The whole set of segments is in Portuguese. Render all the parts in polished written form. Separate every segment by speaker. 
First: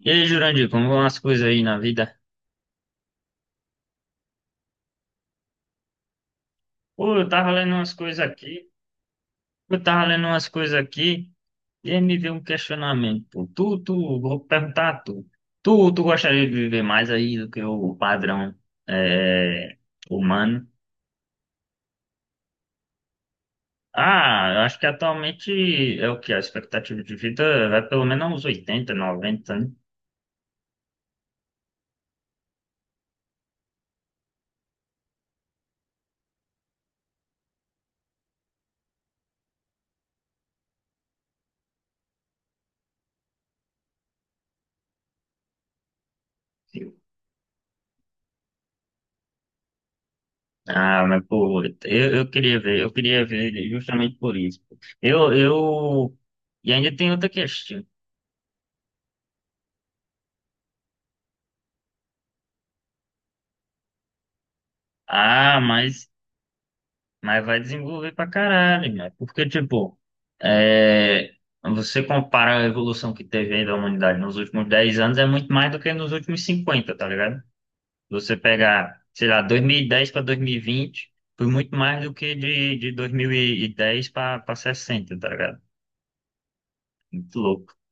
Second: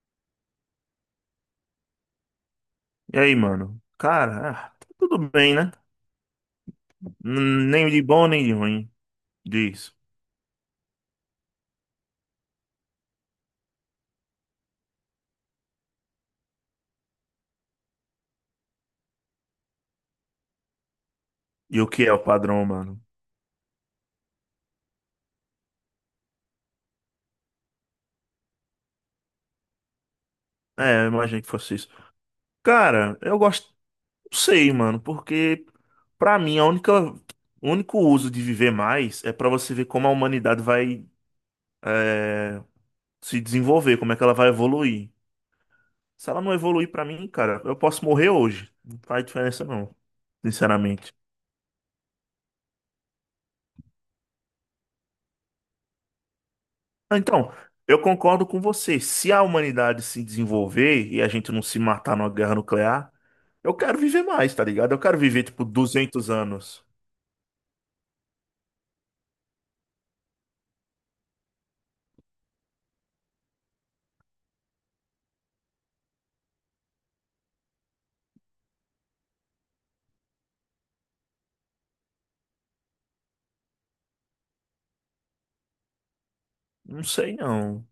Speaker 1: E aí, Jurandir, como vão as coisas aí na vida?
Speaker 2: E aí, mano? Cara, tá tudo bem, né?
Speaker 1: Pô, eu tava lendo
Speaker 2: Nem
Speaker 1: umas
Speaker 2: de
Speaker 1: coisas
Speaker 2: bom, nem de
Speaker 1: aqui,
Speaker 2: ruim
Speaker 1: eu
Speaker 2: disso.
Speaker 1: tava lendo umas coisas aqui, e aí me veio um questionamento. Pô. Vou perguntar a tu. Tu gostaria de viver mais aí do que o padrão é, humano?
Speaker 2: E o que é o padrão, mano?
Speaker 1: Ah, eu acho que atualmente é o que? A expectativa de vida vai pelo menos uns 80, 90, né?
Speaker 2: É, eu imaginei que fosse isso. Cara, eu gosto, não sei, mano, porque pra mim o único uso de viver mais é pra você ver como a humanidade vai é, se desenvolver, como é que ela vai evoluir. Se ela não evoluir pra mim, cara, eu posso morrer hoje. Não faz diferença não,
Speaker 1: Ah,
Speaker 2: sinceramente.
Speaker 1: mas pô, eu queria ver, eu queria ver justamente por isso. Eu, eu, e ainda tem outra
Speaker 2: Então,
Speaker 1: questão.
Speaker 2: eu concordo com você. Se a humanidade se desenvolver e a gente não se matar numa guerra nuclear, eu quero viver mais, tá ligado? Eu quero viver,
Speaker 1: Ah,
Speaker 2: tipo, 200 anos.
Speaker 1: mas vai desenvolver pra caralho, né? Porque, tipo, é, você compara a evolução que teve aí da humanidade nos últimos 10 anos, é muito mais do que nos últimos 50, tá ligado? Você pegar, sei lá, 2010 para 2020, foi muito mais do que de 2010 para 60, tá ligado?
Speaker 2: Não sei,
Speaker 1: Muito louco.
Speaker 2: não.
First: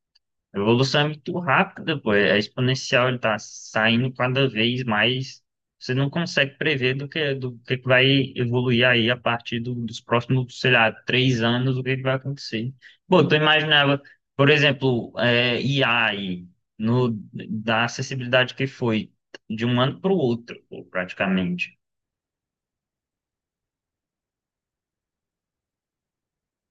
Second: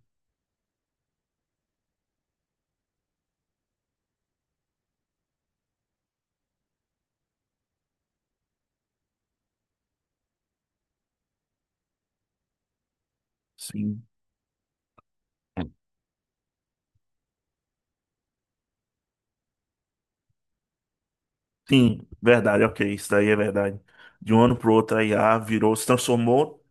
Speaker 1: A evolução é muito rápida, pô. É exponencial, ele tá saindo cada vez mais. Você não consegue prever do que que vai evoluir aí a partir dos próximos, sei lá, 3 anos, o que que vai acontecer. Pô, tu imaginava,
Speaker 2: Sim.
Speaker 1: por exemplo, IA aí, no, da acessibilidade que foi de um ano para o outro, pô, praticamente.
Speaker 2: Sim, verdade, ok. Isso daí é verdade. De um ano pro outro, a IA virou, se transformou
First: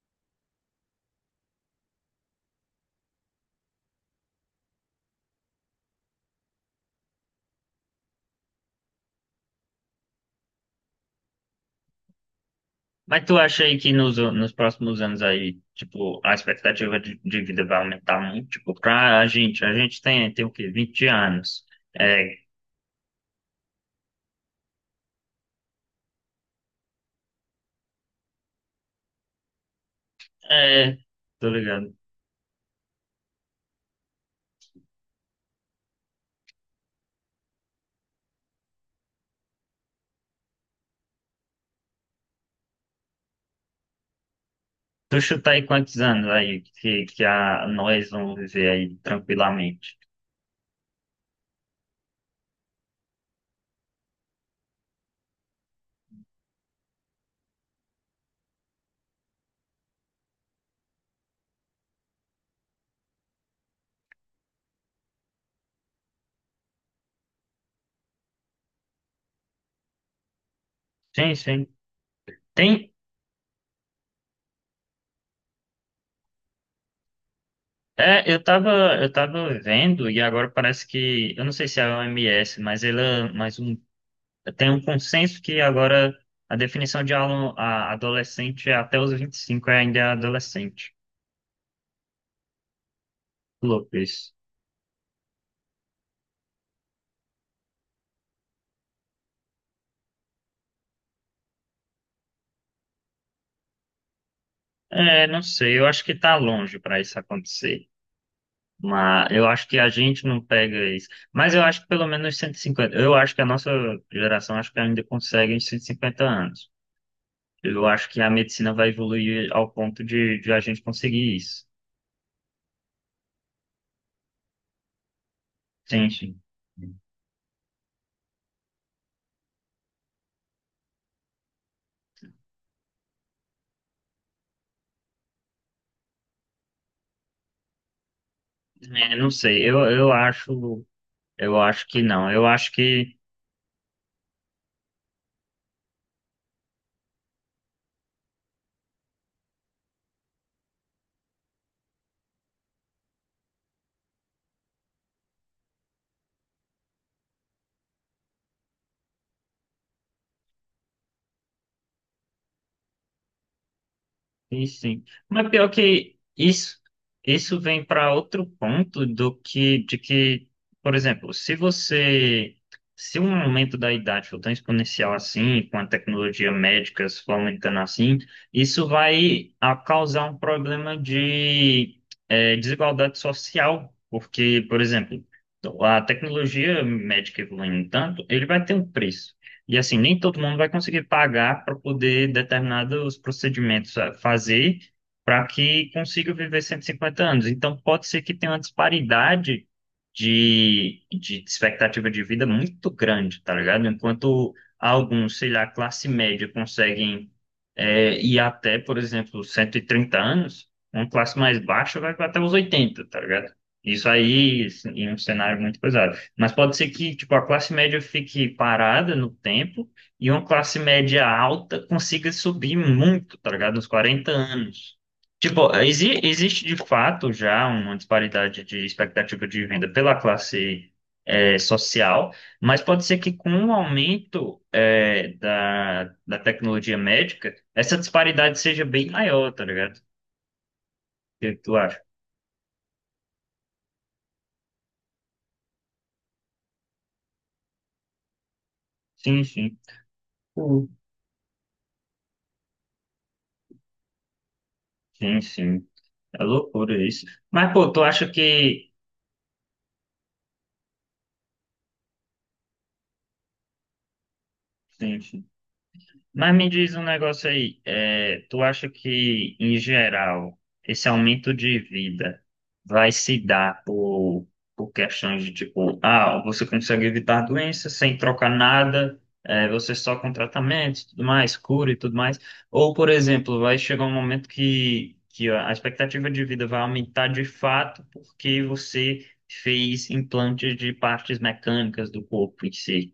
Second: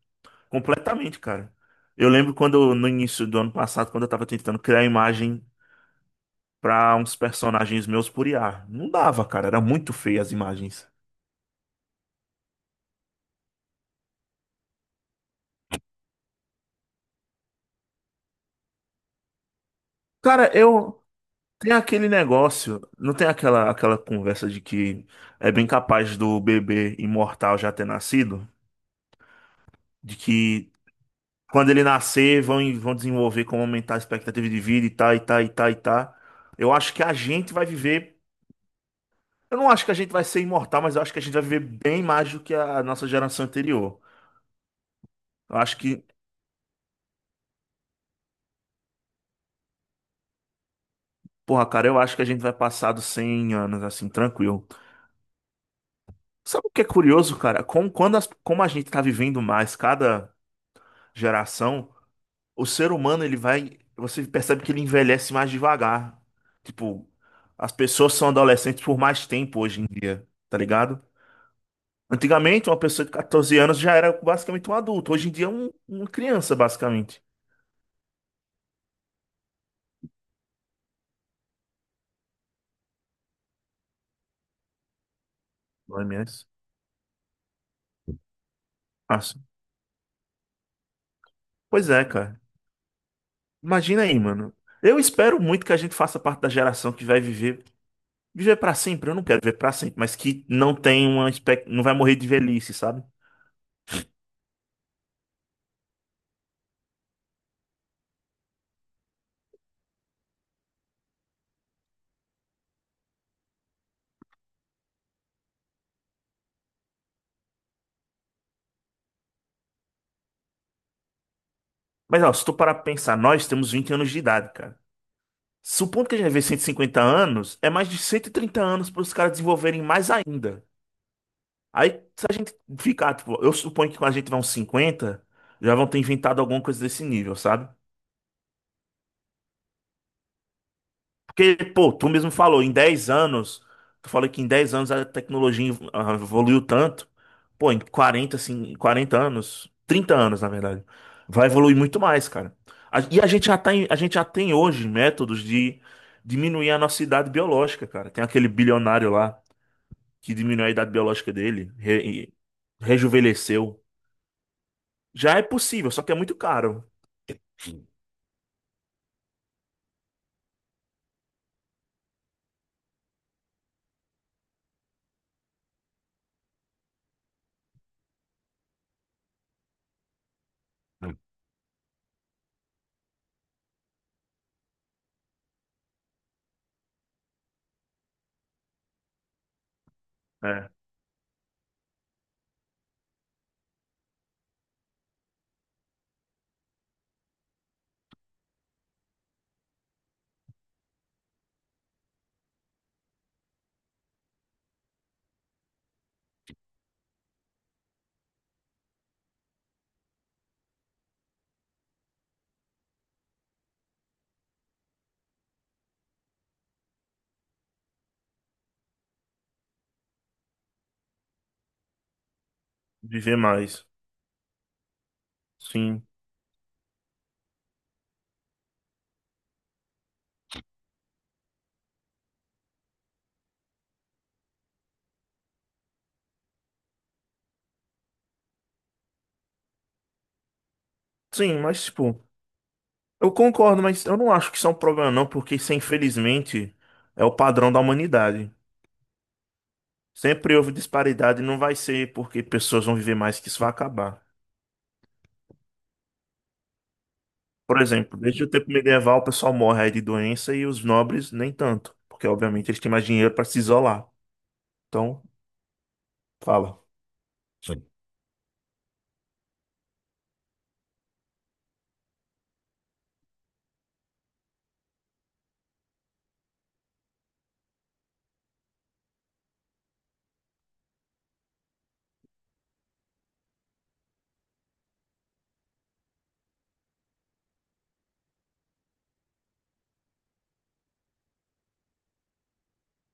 Speaker 2: completamente, cara. Eu lembro quando, no início do ano passado, quando eu tava tentando criar imagem pra uns personagens meus por IA. Não dava, cara. Era muito feia as imagens.
Speaker 1: Mas tu acha aí que nos próximos anos aí, tipo, a expectativa de vida vai aumentar muito? Tipo, pra a gente tem o
Speaker 2: Cara,
Speaker 1: quê?
Speaker 2: eu,
Speaker 1: 20 anos.
Speaker 2: tem aquele
Speaker 1: É,
Speaker 2: negócio, não tem aquela conversa de que é bem capaz do bebê imortal já ter nascido? De que
Speaker 1: é, tô
Speaker 2: quando ele
Speaker 1: ligado.
Speaker 2: nascer vão desenvolver como aumentar a expectativa de vida e tá, e tá, e tá, e tá. Eu acho que a gente vai viver. Eu não acho que a gente vai ser imortal, mas eu acho que a gente vai viver bem mais do que a nossa geração anterior.
Speaker 1: Tu chuta
Speaker 2: Eu
Speaker 1: aí
Speaker 2: acho
Speaker 1: quantos
Speaker 2: que,
Speaker 1: anos aí que nós vamos viver aí tranquilamente?
Speaker 2: porra, cara, eu acho que a gente vai passar dos 100 anos assim, tranquilo. Sabe o que é curioso, cara? Como, quando como a gente tá vivendo mais cada geração. O ser humano, ele vai. Você percebe que ele envelhece mais devagar. Tipo, as pessoas são adolescentes por mais tempo hoje em dia, tá ligado?
Speaker 1: Sim, sim.
Speaker 2: Antigamente, uma
Speaker 1: Tem,
Speaker 2: pessoa de 14 anos já era basicamente um adulto. Hoje em dia é uma criança, basicamente.
Speaker 1: é, eu tava, eu tava vendo e agora parece que, eu não sei se é a OMS, mas ela, mas o tem um consenso que
Speaker 2: No
Speaker 1: agora
Speaker 2: OMS.
Speaker 1: a definição de aluno, adolescente é até os vinte e
Speaker 2: Nossa.
Speaker 1: cinco é ainda adolescente.
Speaker 2: Pois é, cara.
Speaker 1: Louco
Speaker 2: Imagina aí,
Speaker 1: isso.
Speaker 2: mano. Eu espero muito que a gente faça parte da geração que vai viver. Viver pra sempre, eu não quero viver pra sempre, mas que não tem não vai morrer de velhice, sabe?
Speaker 1: É, não sei, eu acho que tá longe para isso acontecer. Mas eu acho que a gente não pega isso. Mas eu acho que pelo menos 150. Eu acho que a nossa geração acho que ainda consegue uns 150 anos. Eu acho que a medicina vai evoluir ao ponto de a gente conseguir isso.
Speaker 2: Mas, ó, se tu parar pra pensar, nós temos 20 anos de idade, cara.
Speaker 1: Sim,
Speaker 2: Supondo que a gente vai
Speaker 1: sim.
Speaker 2: ver 150 anos, é mais de 130 anos para os caras desenvolverem mais ainda. Aí, se a gente ficar, tipo, eu suponho que quando a gente vai uns 50, já vão ter inventado alguma coisa desse nível, sabe?
Speaker 1: É, não sei,
Speaker 2: Porque,
Speaker 1: eu acho
Speaker 2: pô,
Speaker 1: que
Speaker 2: tu
Speaker 1: não.
Speaker 2: mesmo
Speaker 1: Eu
Speaker 2: falou,
Speaker 1: acho
Speaker 2: em 10
Speaker 1: que
Speaker 2: anos, tu falou que em 10 anos a tecnologia evoluiu tanto. Pô, em 40, assim, 40 anos, 30 anos, na verdade, vai evoluir muito mais, cara. E a gente já a gente já tem hoje métodos de diminuir a nossa idade biológica, cara. Tem aquele bilionário lá que diminuiu a idade biológica dele, rejuvenesceu.
Speaker 1: sim, sim.
Speaker 2: Já é
Speaker 1: Mas pior
Speaker 2: possível, só que é
Speaker 1: que
Speaker 2: muito
Speaker 1: isso,
Speaker 2: caro.
Speaker 1: isso vem para outro ponto do que, por exemplo, se um aumento da idade for tão exponencial assim, com a tecnologia médica se for aumentando assim, isso vai a causar um problema de eh, desigualdade social, porque, por exemplo, a tecnologia médica evoluindo tanto, ele vai ter um preço. E assim, nem todo mundo vai
Speaker 2: É,
Speaker 1: conseguir pagar para poder determinados procedimentos fazer para que consiga viver 150 anos. Então, pode ser que tenha uma disparidade de expectativa de vida muito grande, tá ligado? Enquanto alguns, sei lá, classe média conseguem ir até, por exemplo, 130 anos, uma classe mais baixa vai até os 80, tá ligado? Isso aí, assim, em um cenário muito pesado. Mas pode ser que, tipo, a classe média fique parada no tempo e uma classe média alta consiga subir muito,
Speaker 2: viver
Speaker 1: tá ligado?
Speaker 2: mais.
Speaker 1: Uns 40 anos. Tipo,
Speaker 2: Sim.
Speaker 1: existe de fato já uma disparidade de expectativa de renda pela classe social, mas pode ser que com o aumento da tecnologia médica, essa disparidade seja bem maior, tá ligado? O que
Speaker 2: Sim,
Speaker 1: que tu
Speaker 2: mas
Speaker 1: acha?
Speaker 2: tipo, eu concordo, mas eu não acho que isso é um problema não, porque isso infelizmente é o padrão da humanidade.
Speaker 1: Sim, sim.
Speaker 2: Sempre houve
Speaker 1: Pô,
Speaker 2: disparidade e não vai ser porque pessoas vão viver mais que isso vai acabar.
Speaker 1: sim, sim. É loucura isso. Mas,
Speaker 2: Por
Speaker 1: pô, tu
Speaker 2: exemplo,
Speaker 1: acha
Speaker 2: desde o tempo
Speaker 1: que
Speaker 2: medieval o pessoal morre aí de doença e os nobres nem tanto, porque obviamente eles têm mais dinheiro para se isolar.
Speaker 1: sim,
Speaker 2: Então,
Speaker 1: sim. Mas me
Speaker 2: fala.
Speaker 1: diz um negócio aí, é, tu acha que, em geral, esse aumento de vida vai se dar por questões de tipo, ah, você consegue evitar doenças sem trocar nada, é, você só com tratamento, tudo mais, cura e tudo mais? Ou, por exemplo, vai chegar um momento que a expectativa de vida vai aumentar de fato porque você fez implantes de partes mecânicas do corpo em si?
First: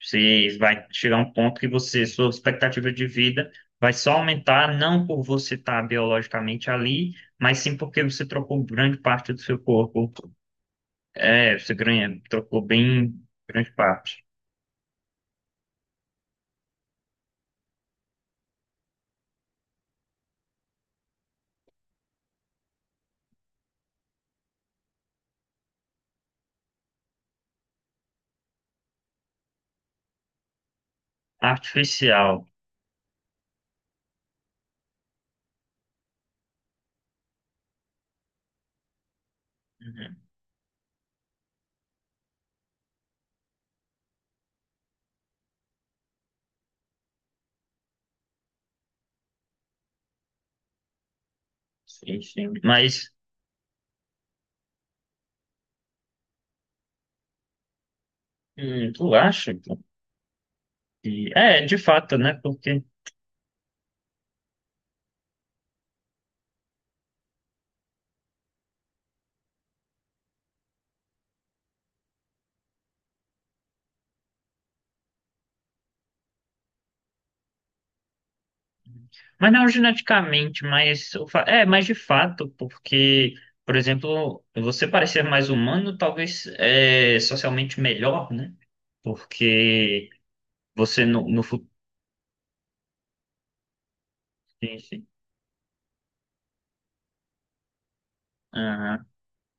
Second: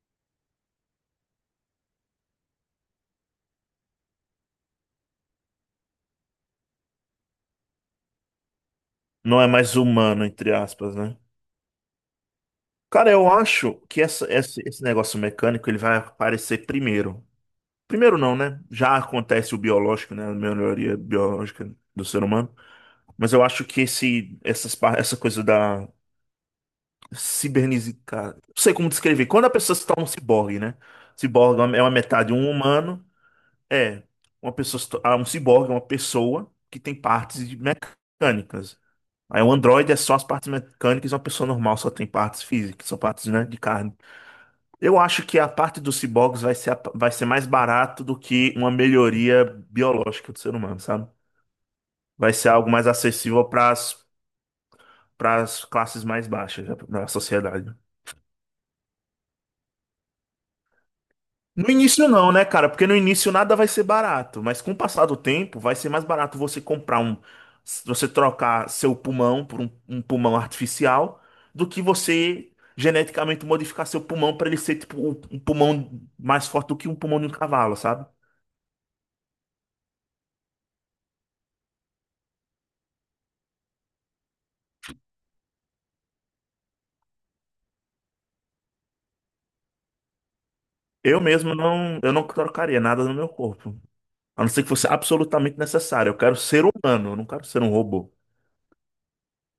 Speaker 1: Você vai chegar a um ponto que você, sua expectativa de vida vai só aumentar, não por você estar biologicamente ali, mas sim porque você trocou grande parte do
Speaker 2: Não é
Speaker 1: seu
Speaker 2: mais
Speaker 1: corpo.
Speaker 2: humano, entre aspas, né?
Speaker 1: É, você ganha, trocou
Speaker 2: Cara,
Speaker 1: bem
Speaker 2: eu
Speaker 1: grande
Speaker 2: acho que
Speaker 1: parte.
Speaker 2: esse negócio mecânico ele vai aparecer primeiro. Primeiro não, né? Já acontece o biológico, né? A melhoria biológica do ser humano. Mas eu acho que essa coisa da cibernética. Não sei como descrever. Quando a pessoa se torna um ciborgue, né? Ciborgue é uma metade
Speaker 1: Artificial.
Speaker 2: um humano. É. Uma pessoa, se to- ah, um ciborgue é uma pessoa que tem mecânicas. Aí um androide é só
Speaker 1: Uhum.
Speaker 2: as partes mecânicas, e uma pessoa normal só tem partes físicas, só partes, né, de carne. Eu acho que a parte dos ciborgues vai ser mais barato do que uma melhoria biológica do ser humano, sabe?
Speaker 1: Sim,
Speaker 2: Vai ser
Speaker 1: sim.
Speaker 2: algo mais
Speaker 1: Mas
Speaker 2: acessível para as classes mais baixas da sociedade.
Speaker 1: tu acha que... É,
Speaker 2: No
Speaker 1: de
Speaker 2: início
Speaker 1: fato,
Speaker 2: não,
Speaker 1: né?
Speaker 2: né, cara?
Speaker 1: Porque
Speaker 2: Porque no início nada vai ser barato, mas com o passar do tempo vai ser mais barato você comprar um, você trocar seu pulmão por um pulmão artificial, do que você geneticamente modificar seu pulmão para ele ser tipo um pulmão mais forte do que um pulmão de um cavalo, sabe?
Speaker 1: mas não geneticamente, mas o é, mas de fato, porque, por exemplo, você parecer mais humano talvez é socialmente melhor, né? Porque você
Speaker 2: Eu
Speaker 1: no
Speaker 2: mesmo
Speaker 1: futuro.
Speaker 2: não, eu não trocaria nada no meu corpo. A não ser que fosse absolutamente necessário. Eu quero ser humano, eu não quero ser um robô.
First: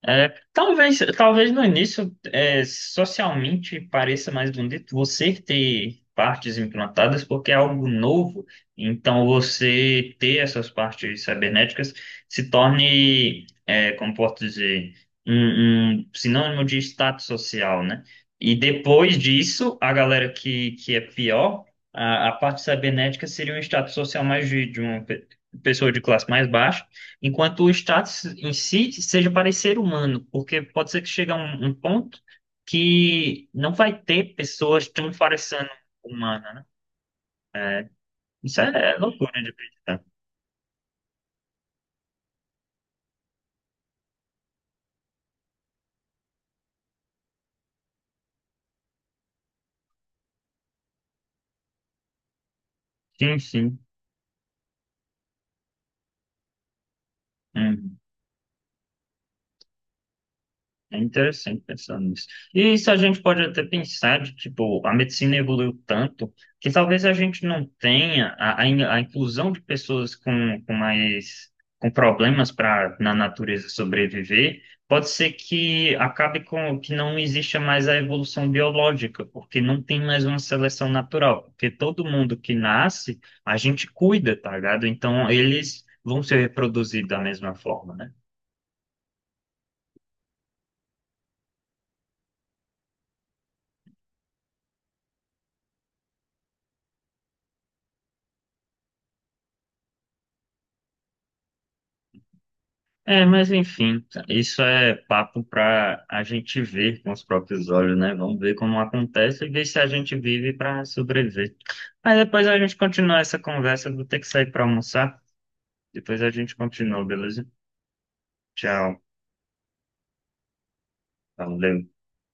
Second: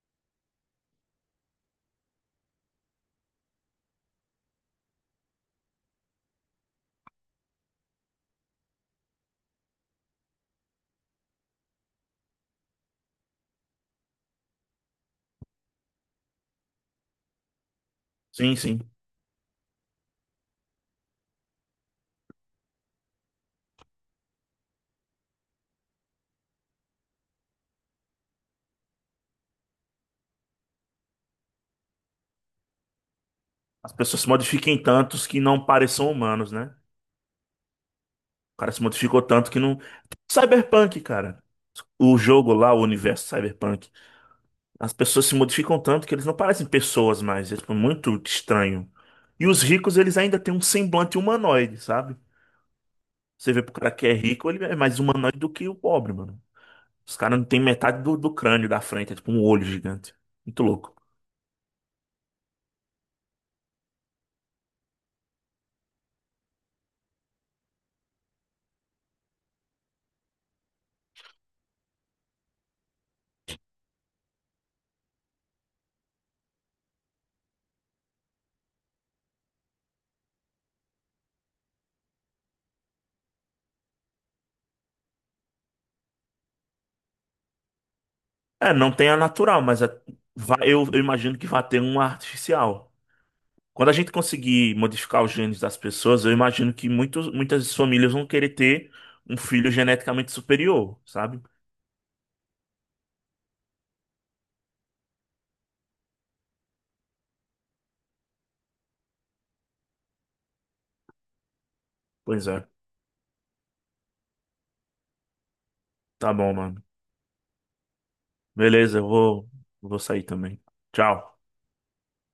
Speaker 1: É, talvez no início, é, socialmente pareça mais bonito você ter partes implantadas, porque é algo novo. Então, você ter essas partes cibernéticas se torne, é, como posso dizer, um sinônimo de status social, né? E
Speaker 2: Sim, sim.
Speaker 1: depois disso, a galera que é pior, a parte cibernética seria um status social mais de uma pessoa de classe mais baixa, enquanto o status em si seja parecer humano, porque pode ser que chegue a um ponto que não
Speaker 2: As
Speaker 1: vai
Speaker 2: pessoas se
Speaker 1: ter
Speaker 2: modifiquem
Speaker 1: pessoas tão
Speaker 2: tantos que não
Speaker 1: parecendo
Speaker 2: pareçam humanos,
Speaker 1: humana, né?
Speaker 2: né? O
Speaker 1: Isso
Speaker 2: cara se
Speaker 1: é
Speaker 2: modificou
Speaker 1: loucura de
Speaker 2: tanto que não.
Speaker 1: acreditar.
Speaker 2: Cyberpunk, cara. O jogo lá, o universo Cyberpunk. As pessoas se modificam tanto que eles não parecem pessoas mais. É tipo, muito estranho. E os ricos, eles ainda têm um semblante humanoide, sabe?
Speaker 1: Sim,
Speaker 2: Você vê pro
Speaker 1: sim.
Speaker 2: cara que é rico, ele é mais humanoide do que o pobre, mano. Os caras não têm
Speaker 1: Uhum.
Speaker 2: metade do crânio da frente, é tipo um olho gigante. Muito louco.
Speaker 1: É interessante pensar nisso. E isso a gente pode até pensar de, tipo, a medicina evoluiu tanto que talvez a gente não tenha a inclusão de pessoas com mais com problemas para na natureza sobreviver. Pode ser que acabe com que não exista mais a evolução biológica, porque não tem mais uma seleção natural, porque todo mundo que nasce, a gente cuida, tá ligado? Então eles vão se reproduzir da mesma forma, né?
Speaker 2: É, não tem a natural, mas eu imagino que vai ter uma artificial. Quando a gente conseguir modificar os genes das pessoas, eu imagino que muitas famílias vão querer ter um filho geneticamente superior, sabe?
Speaker 1: É, mas enfim, isso é papo para a gente ver com os próprios olhos, né? Vamos ver como acontece e ver se a gente vive para sobreviver. Mas depois
Speaker 2: Pois
Speaker 1: a
Speaker 2: é.
Speaker 1: gente continua essa conversa, eu vou ter que sair para almoçar. Depois a
Speaker 2: Tá bom,
Speaker 1: gente
Speaker 2: mano.
Speaker 1: continua, beleza?
Speaker 2: Beleza,
Speaker 1: Tchau,
Speaker 2: eu vou, vou sair também. Tchau.
Speaker 1: valeu.